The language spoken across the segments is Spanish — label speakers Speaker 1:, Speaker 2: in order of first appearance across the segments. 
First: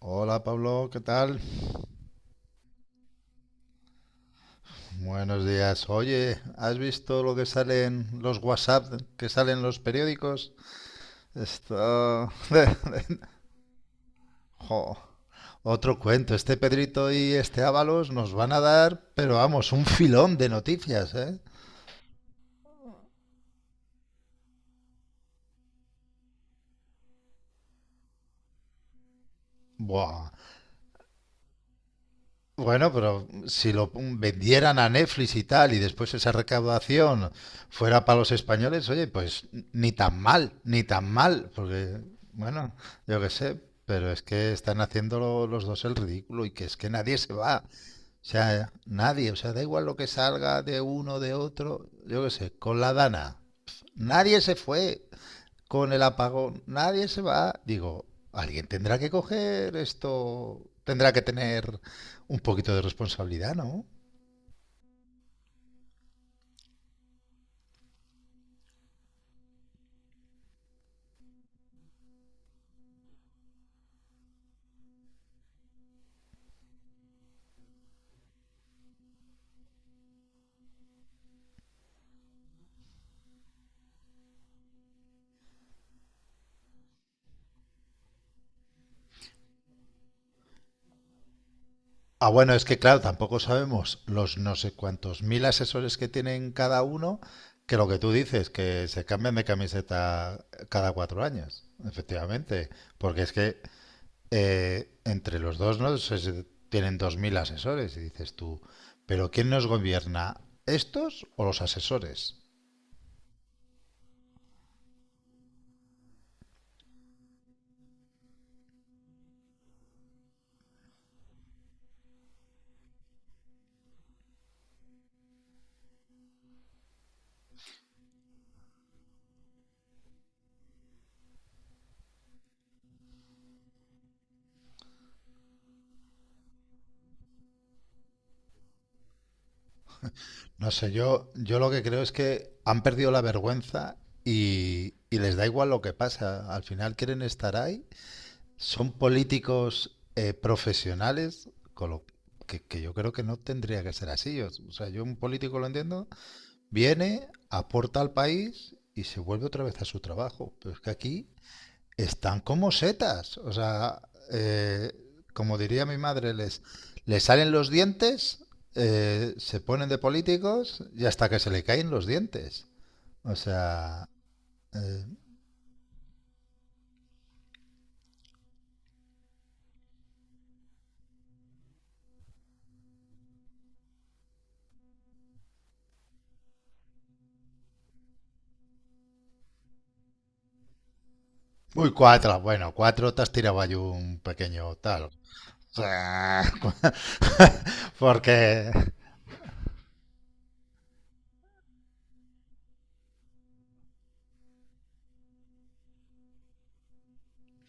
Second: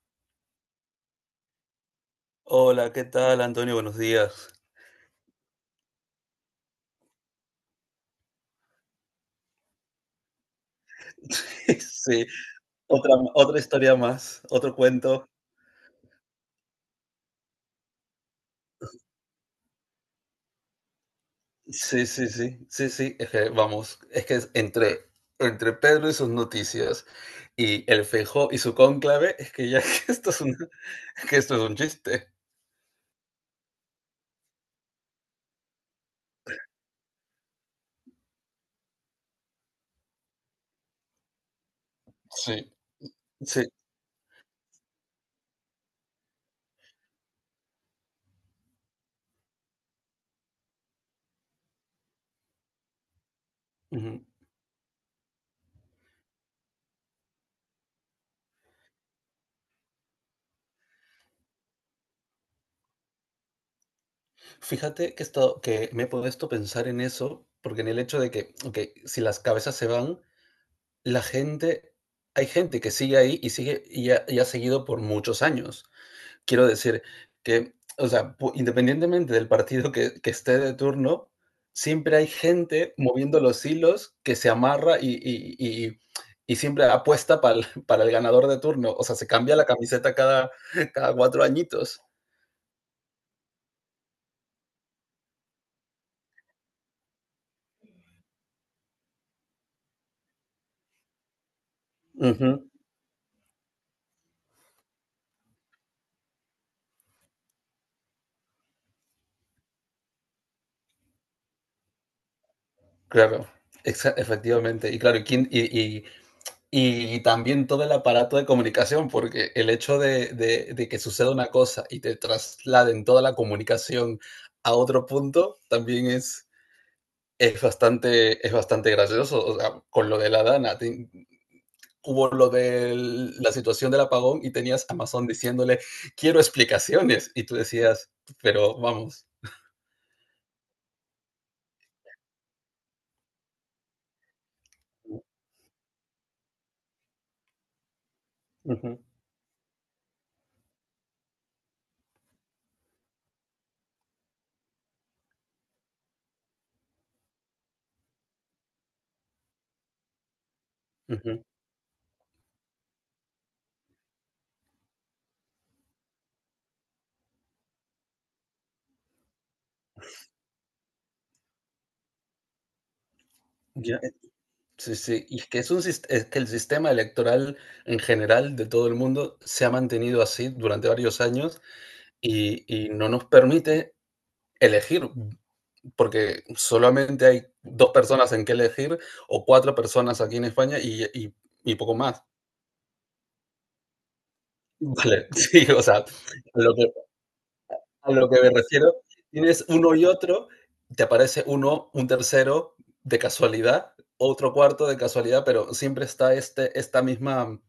Speaker 1: Hola Pablo, ¿qué tal?
Speaker 2: Hola, ¿qué tal, Antonio? Buenos días.
Speaker 1: Buenos días. Oye, ¿has visto lo que salen los WhatsApp, que salen los periódicos?
Speaker 2: Sí,
Speaker 1: Esto...
Speaker 2: otra historia más, otro
Speaker 1: Jo,
Speaker 2: cuento.
Speaker 1: otro cuento. Este Pedrito y este Ábalos nos van a dar, pero vamos, un filón de noticias, ¿eh?
Speaker 2: Sí, sí, sí, sí, sí, es que vamos, es que es entre Pedro y sus noticias y el Feijó y su cónclave, es que ya
Speaker 1: Buah.
Speaker 2: que esto es un chiste.
Speaker 1: Bueno, pero si lo vendieran a Netflix y tal, y después esa recaudación fuera para los españoles, oye, pues ni tan mal, ni tan mal, porque,
Speaker 2: Sí,
Speaker 1: bueno, yo qué sé,
Speaker 2: sí.
Speaker 1: pero es que están haciendo los dos el ridículo y que es que nadie se va, o sea, nadie, o sea, da igual lo que salga de uno, de otro, yo qué sé, con la Dana,
Speaker 2: Ujú.
Speaker 1: nadie se fue, con el apagón, nadie se va. Digo, alguien tendrá que coger esto, tendrá que tener un poquito de responsabilidad, ¿no?
Speaker 2: Fíjate que, esto, que me he puesto a pensar en eso, porque en el hecho de que, ok, si las cabezas se van, la gente, hay gente que sigue ahí y ha seguido por muchos años. Quiero decir que, o sea, pu independientemente del partido que esté de turno, siempre hay gente moviendo los hilos que se amarra y y siempre apuesta para para el ganador de turno. O sea, se cambia la camiseta cada 4 añitos.
Speaker 1: Ah, bueno, es que claro, tampoco sabemos los no sé cuántos mil asesores que tienen cada uno, que lo que tú dices, que se cambian de camiseta cada 4 años,
Speaker 2: Ujú,
Speaker 1: efectivamente, porque es que entre los dos no se tienen 2000 asesores y dices tú, pero ¿quién nos gobierna? ¿Estos o los asesores?
Speaker 2: claro, exa efectivamente. Y claro, y quién y también todo el aparato de comunicación, porque el hecho de que suceda una cosa y te trasladen toda la comunicación a otro punto, también es bastante gracioso. O sea, con lo de la Dana, hubo lo de la situación del apagón y tenías Amazon diciéndole, quiero explicaciones. Y tú decías, pero vamos.
Speaker 1: No sé, yo lo que creo es que han perdido la vergüenza y les da igual lo que pasa. Al final quieren estar ahí. Son
Speaker 2: Ujú,
Speaker 1: políticos profesionales, con lo que yo creo que no tendría que ser así. O sea, yo un político lo entiendo. Viene, aporta al país y se vuelve otra vez a su trabajo. Pero es que aquí
Speaker 2: ujú.
Speaker 1: están como setas. O sea, eh, como diría mi madre, les salen los dientes, se ponen de políticos y hasta que se le caen los dientes. O
Speaker 2: Ya,
Speaker 1: sea...
Speaker 2: sí,
Speaker 1: eh,
Speaker 2: sí, y es que, es que el sistema electoral en general de todo el mundo se ha mantenido así durante varios años y no nos permite elegir. Porque solamente hay dos personas en que elegir o cuatro personas aquí en España y, y
Speaker 1: uy,
Speaker 2: poco más.
Speaker 1: cuatro. Bueno, cuatro te has tirado ahí un pequeño tal. O
Speaker 2: Vale, sí, o sea,
Speaker 1: sea,
Speaker 2: lo, que, a lo que me
Speaker 1: porque
Speaker 2: refiero, tienes uno y otro, te aparece uno, un tercero de casualidad, otro cuarto de casualidad, pero siempre está esta misma,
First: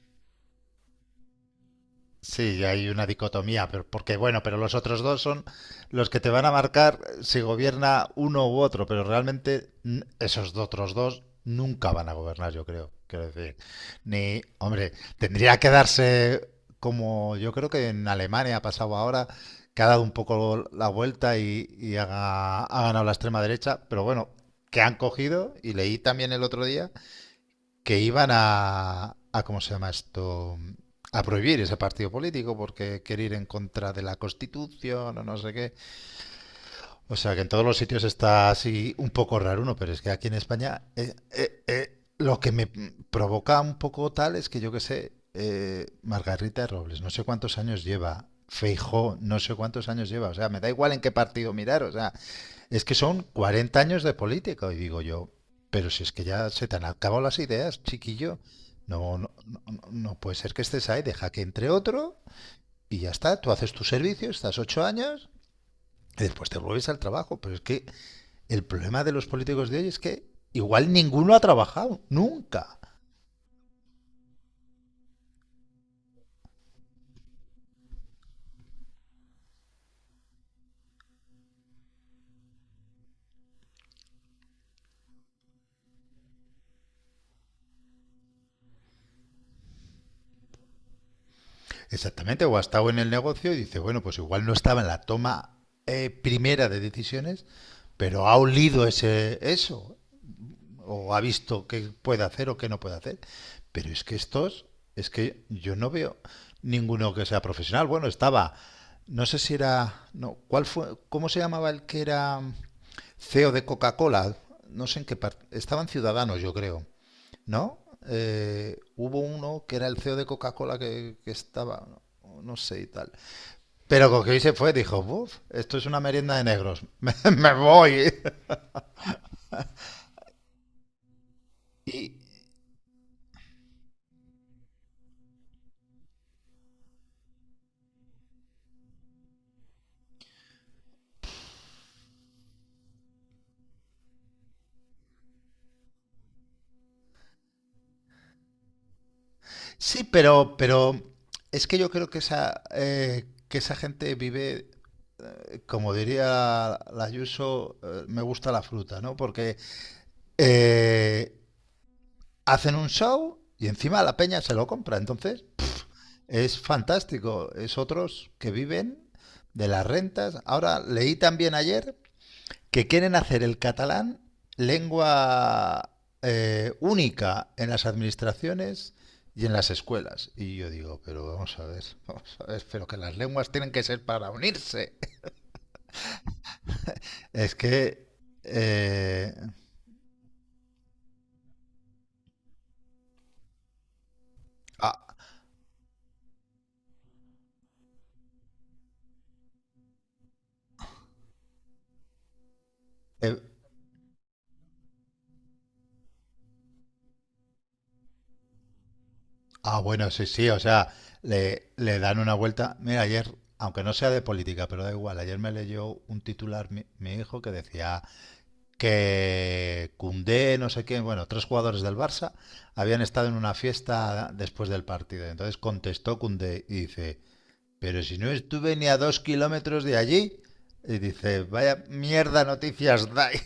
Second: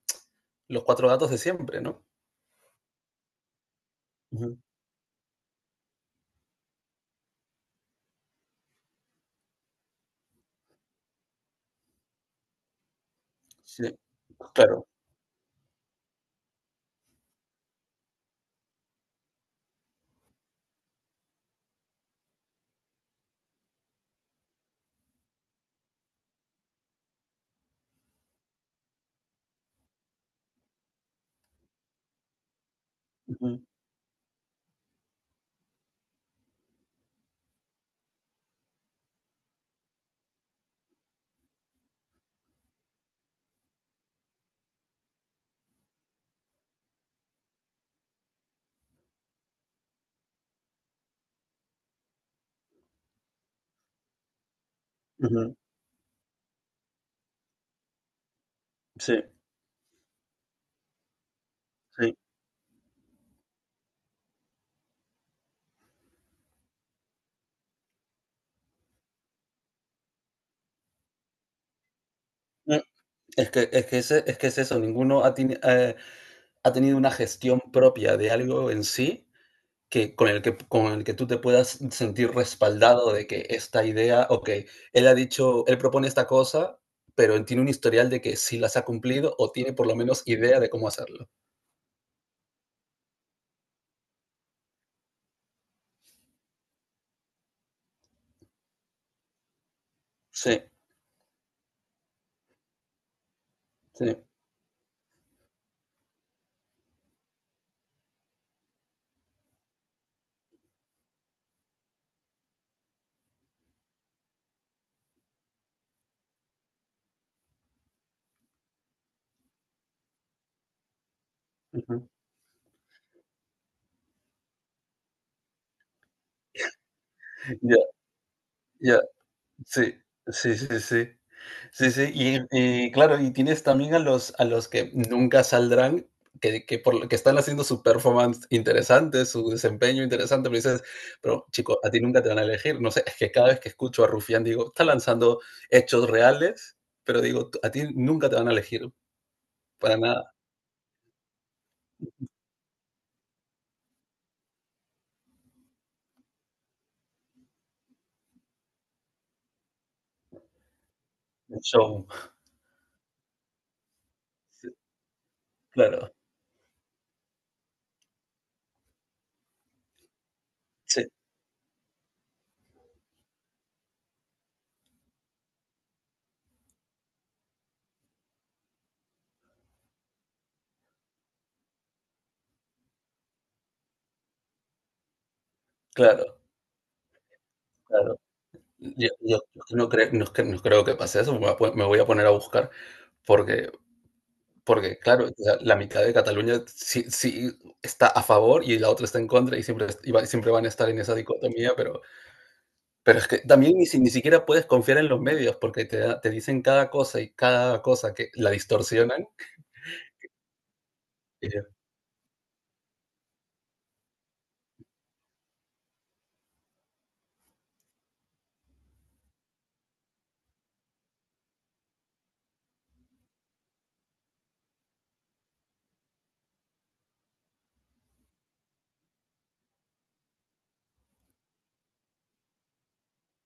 Speaker 2: los cuatro datos de siempre, ¿no?
Speaker 1: sí, hay una dicotomía, pero porque
Speaker 2: Uh
Speaker 1: bueno, pero
Speaker 2: -huh.
Speaker 1: los otros dos son los que te van a marcar si gobierna uno u otro, pero realmente esos otros dos nunca van a gobernar, yo creo. Quiero decir,
Speaker 2: Sí,
Speaker 1: ni,
Speaker 2: claro.
Speaker 1: hombre, tendría que darse como yo creo que en Alemania ha pasado ahora, que ha dado un poco la vuelta y ha ganado la extrema derecha, pero bueno, que han cogido, y leí también el otro día que iban a, ¿cómo se llama esto? A prohibir ese partido político porque quiere ir
Speaker 2: Uh
Speaker 1: en
Speaker 2: -huh.
Speaker 1: contra de la Constitución o no sé qué. O sea que en todos los sitios está así un poco raro uno, pero es que aquí en España lo que me provoca un poco tal es que yo que sé, Margarita Robles, no sé cuántos años lleva. Feijóo no sé cuántos años lleva, o sea, me da igual en qué partido mirar, o sea, es que son 40 años de política. Y digo
Speaker 2: Uh
Speaker 1: yo,
Speaker 2: -huh.
Speaker 1: pero si es que ya se te han acabado las ideas, chiquillo, no,
Speaker 2: Sí,
Speaker 1: no, no, no puede ser que estés ahí, deja que entre
Speaker 2: sí.
Speaker 1: otro y ya está, tú haces tu servicio, estás 8 años y después te vuelves al trabajo. Pero es que el problema de los políticos de hoy es que igual ninguno ha trabajado, nunca.
Speaker 2: Mm, es que, es que es eso, ha tenido una gestión propia de algo en sí con el que tú te puedas sentir respaldado de que esta idea, ok, él ha dicho, él propone esta cosa, pero tiene un historial de que sí las ha cumplido o tiene por lo menos idea de cómo hacerlo.
Speaker 1: Exactamente, o ha estado en el negocio y dice, bueno, pues igual no estaba en la toma primera de decisiones, pero ha olido eso,
Speaker 2: Sí,
Speaker 1: o ha visto qué puede hacer o qué no puede hacer. Pero es que
Speaker 2: sí.
Speaker 1: estos, es que yo no veo ninguno que sea profesional. Bueno, estaba, no sé si era, no, ¿cuál fue? ¿Cómo se llamaba el que era CEO de Coca-Cola? No sé en qué parte, estaban ciudadanos, yo creo, ¿no? Hubo uno que era el CEO de Coca-Cola que estaba, no
Speaker 2: Ujú.
Speaker 1: no sé y tal. Pero con Coquí se fue, dijo, buf, esto es una merienda de negros, me
Speaker 2: Ya, uh -huh. ya. Yeah,
Speaker 1: voy.
Speaker 2: yeah. Sí, sí, sí, sí. Sí, sí,
Speaker 1: Y,
Speaker 2: y claro, y tienes también a a los que nunca saldrán, lo que están haciendo su performance interesante, su desempeño interesante, pero dices, pero chico, a ti nunca te van a elegir. No sé, es que cada vez que escucho a Rufián digo, está lanzando hechos reales, pero digo, a ti nunca te van a elegir para
Speaker 1: sí,
Speaker 2: nada.
Speaker 1: pero es que yo creo que esa gente vive, como diría la Yuso, me gusta la fruta, ¿no? Porque eh,
Speaker 2: Un show.
Speaker 1: hacen un show y encima la peña se lo
Speaker 2: Sí,
Speaker 1: compra. Entonces
Speaker 2: claro,
Speaker 1: es fantástico. Es otros que viven de las rentas. Ahora
Speaker 2: sí,
Speaker 1: leí también ayer que quieren hacer el catalán lengua única en las administraciones y en las escuelas. Y yo digo, pero vamos a ver, vamos a ver, pero que las lenguas tienen que ser para unirse.
Speaker 2: claro,
Speaker 1: Es que...
Speaker 2: claro. Yo,
Speaker 1: eh,
Speaker 2: yo- yo no, creo, no, cre- no creo que pase eso, me voy a poner a buscar, porque porque,
Speaker 1: ah,
Speaker 2: claro, o sea, la mitad de Cataluña sí está a favor y la otra está en contra y siempre es- y va siempre van a estar en esa dicotomía, pero es
Speaker 1: eh,
Speaker 2: que también ni siquiera puedes confiar en los medios porque te dicen cada cosa y cada cosa que la distorsionan,
Speaker 1: bueno, sí, sí, o sea,
Speaker 2: eh,
Speaker 1: le dan una vuelta. Mira, ayer, aunque no sea de política, pero da igual, ayer me leyó un titular mi hijo que decía, que Cundé, no sé quién, bueno, tres jugadores del Barça habían estado en una fiesta después del partido. Entonces contestó Cundé y dice, pero si no estuve ni a 2 kilómetros de allí. Y dice, vaya mierda noticias dais.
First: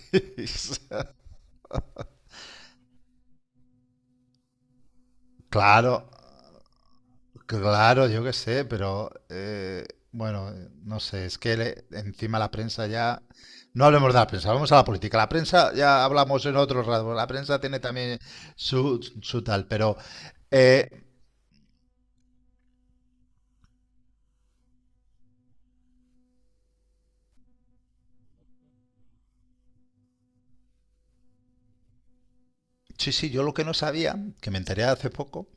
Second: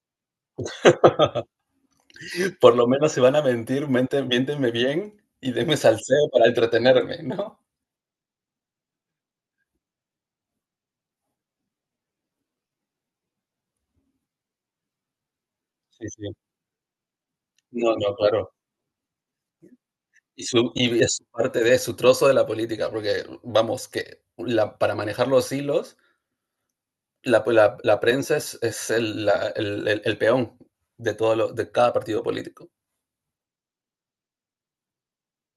Speaker 2: por lo menos si van a mentir, mienten miéntenme bien y denme
Speaker 1: Claro,
Speaker 2: salseo para entretenerme, ¿no?
Speaker 1: claro, yo qué sé, pero bueno, no sé, es que encima la prensa ya... No hablemos de la prensa, vamos a la política. La prensa ya
Speaker 2: Sí, sí.
Speaker 1: hablamos en otro rato, la prensa tiene
Speaker 2: No, no,
Speaker 1: también
Speaker 2: claro.
Speaker 1: su tal, pero
Speaker 2: Y su
Speaker 1: eh,
Speaker 2: y Es su parte de su trozo de la política, porque, vamos, que la para manejar los hilos la prensa es el, la- el peón de, de cada partido político.
Speaker 1: sí, sí, yo lo que no sabía, que me enteré hace poco,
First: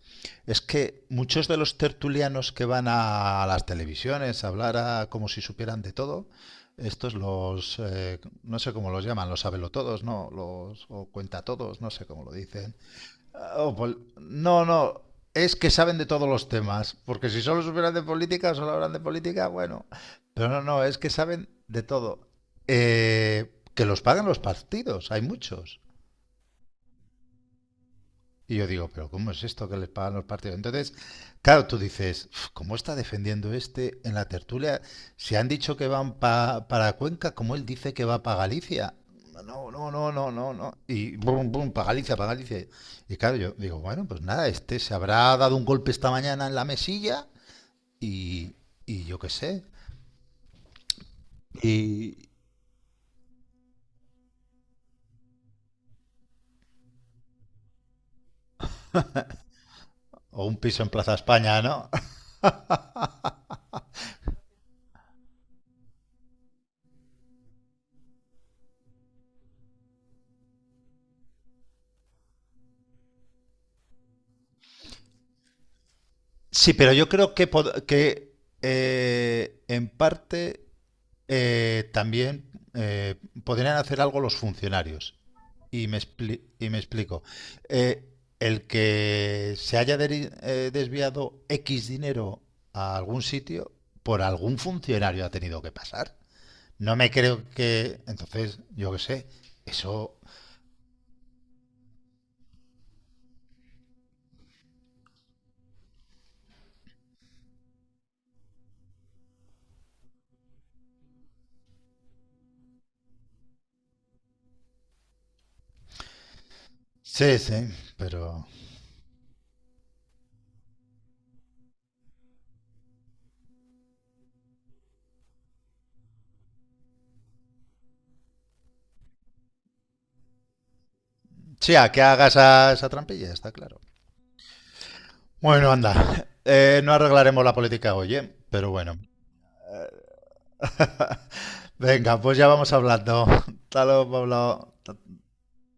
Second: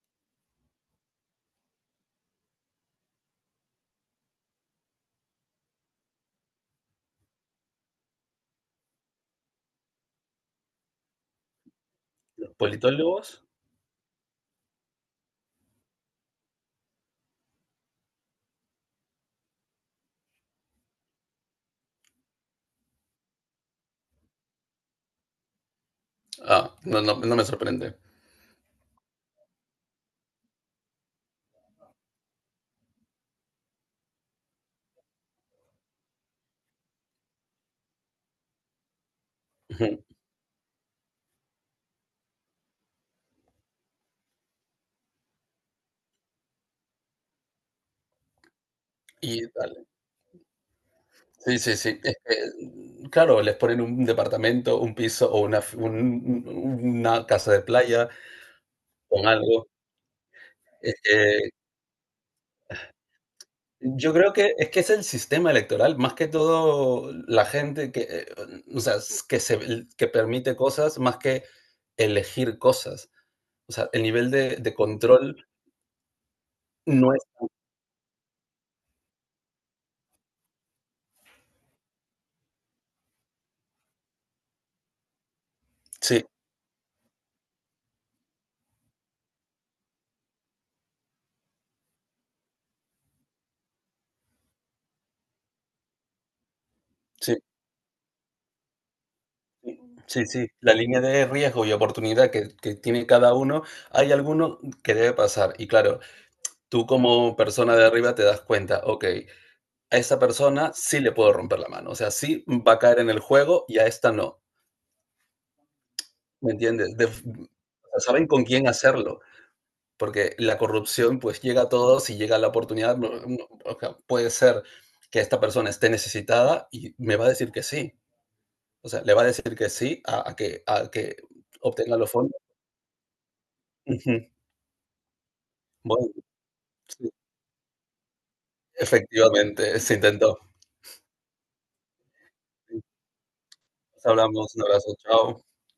Speaker 1: es que muchos de los tertulianos que van a las televisiones a hablar como si supieran de todo, estos los, no sé cómo los llaman, los sabelotodos, ¿no? Los, o cuentatodos, no sé cómo lo dicen.
Speaker 2: ¿Politólogos?
Speaker 1: Ah, oh, no, no, es que saben de todos los temas, porque si solo supieran de política, solo hablan de política, bueno, pero no, no, es que saben de todo. Que los pagan los partidos, hay muchos.
Speaker 2: Ah, no, no, no me sorprende.
Speaker 1: Y yo digo, pero ¿cómo es esto que les pagan los partidos? Entonces, claro, tú dices, "Uf, ¿cómo está defendiendo este en la tertulia? Si han dicho que van para Cuenca, ¿cómo él dice que va para Galicia? No, no,
Speaker 2: Ujú.
Speaker 1: no, no, no, no. Y bum, bum, para Galicia, para Galicia. Y claro, yo digo, bueno, pues nada, este se habrá dado un golpe esta mañana en la mesilla y, y yo qué
Speaker 2: Y
Speaker 1: sé.
Speaker 2: dale. Sí, sí, sí. Es
Speaker 1: Y,
Speaker 2: que, claro, les ponen un departamento, un piso o una casa de playa con algo.
Speaker 1: o un piso en
Speaker 2: Es
Speaker 1: Plaza
Speaker 2: que
Speaker 1: España, ¿no?
Speaker 2: yo creo que es el sistema electoral, más que todo la gente que, o sea, que permite cosas, más que elegir cosas. O sea, el nivel de control
Speaker 1: Sí, pero yo
Speaker 2: no es
Speaker 1: creo que, que en parte también podrían hacer algo los funcionarios. Y
Speaker 2: sí,
Speaker 1: y me explico. Eh, el que se haya desviado X dinero a algún sitio, por algún funcionario ha tenido que pasar. No me
Speaker 2: sí,
Speaker 1: creo que... Entonces, yo qué sé, eso...
Speaker 2: sí, sí, la línea de riesgo y oportunidad que tiene cada uno, hay alguno que debe pasar. Y claro, tú como persona de arriba te das cuenta, okey, a esa persona sí le puedo romper la mano, o sea, sí va a caer en el juego y a esta no, ¿me entiendes? Def
Speaker 1: Sí, sí,
Speaker 2: saben con
Speaker 1: pero...
Speaker 2: quién hacerlo, porque la corrupción, pues, llega a todos y llega la oportunidad, o sea, puede ser que esta persona esté necesitada y me va a decir que sí. O sea, le va a decir que sí a que
Speaker 1: Sí, a
Speaker 2: obtenga
Speaker 1: que
Speaker 2: los
Speaker 1: hagas
Speaker 2: fondos.
Speaker 1: esa trampilla, está claro.
Speaker 2: Ujú.
Speaker 1: Bueno,
Speaker 2: Bueno,
Speaker 1: anda. No
Speaker 2: sí,
Speaker 1: arreglaremos la política hoy, ¿eh? Pero bueno.
Speaker 2: efectivamente, se intentó.
Speaker 1: Venga, pues ya vamos
Speaker 2: Sí,
Speaker 1: hablando. Hasta
Speaker 2: nos
Speaker 1: luego,
Speaker 2: hablamos, un abrazo,
Speaker 1: Pablo.
Speaker 2: chao.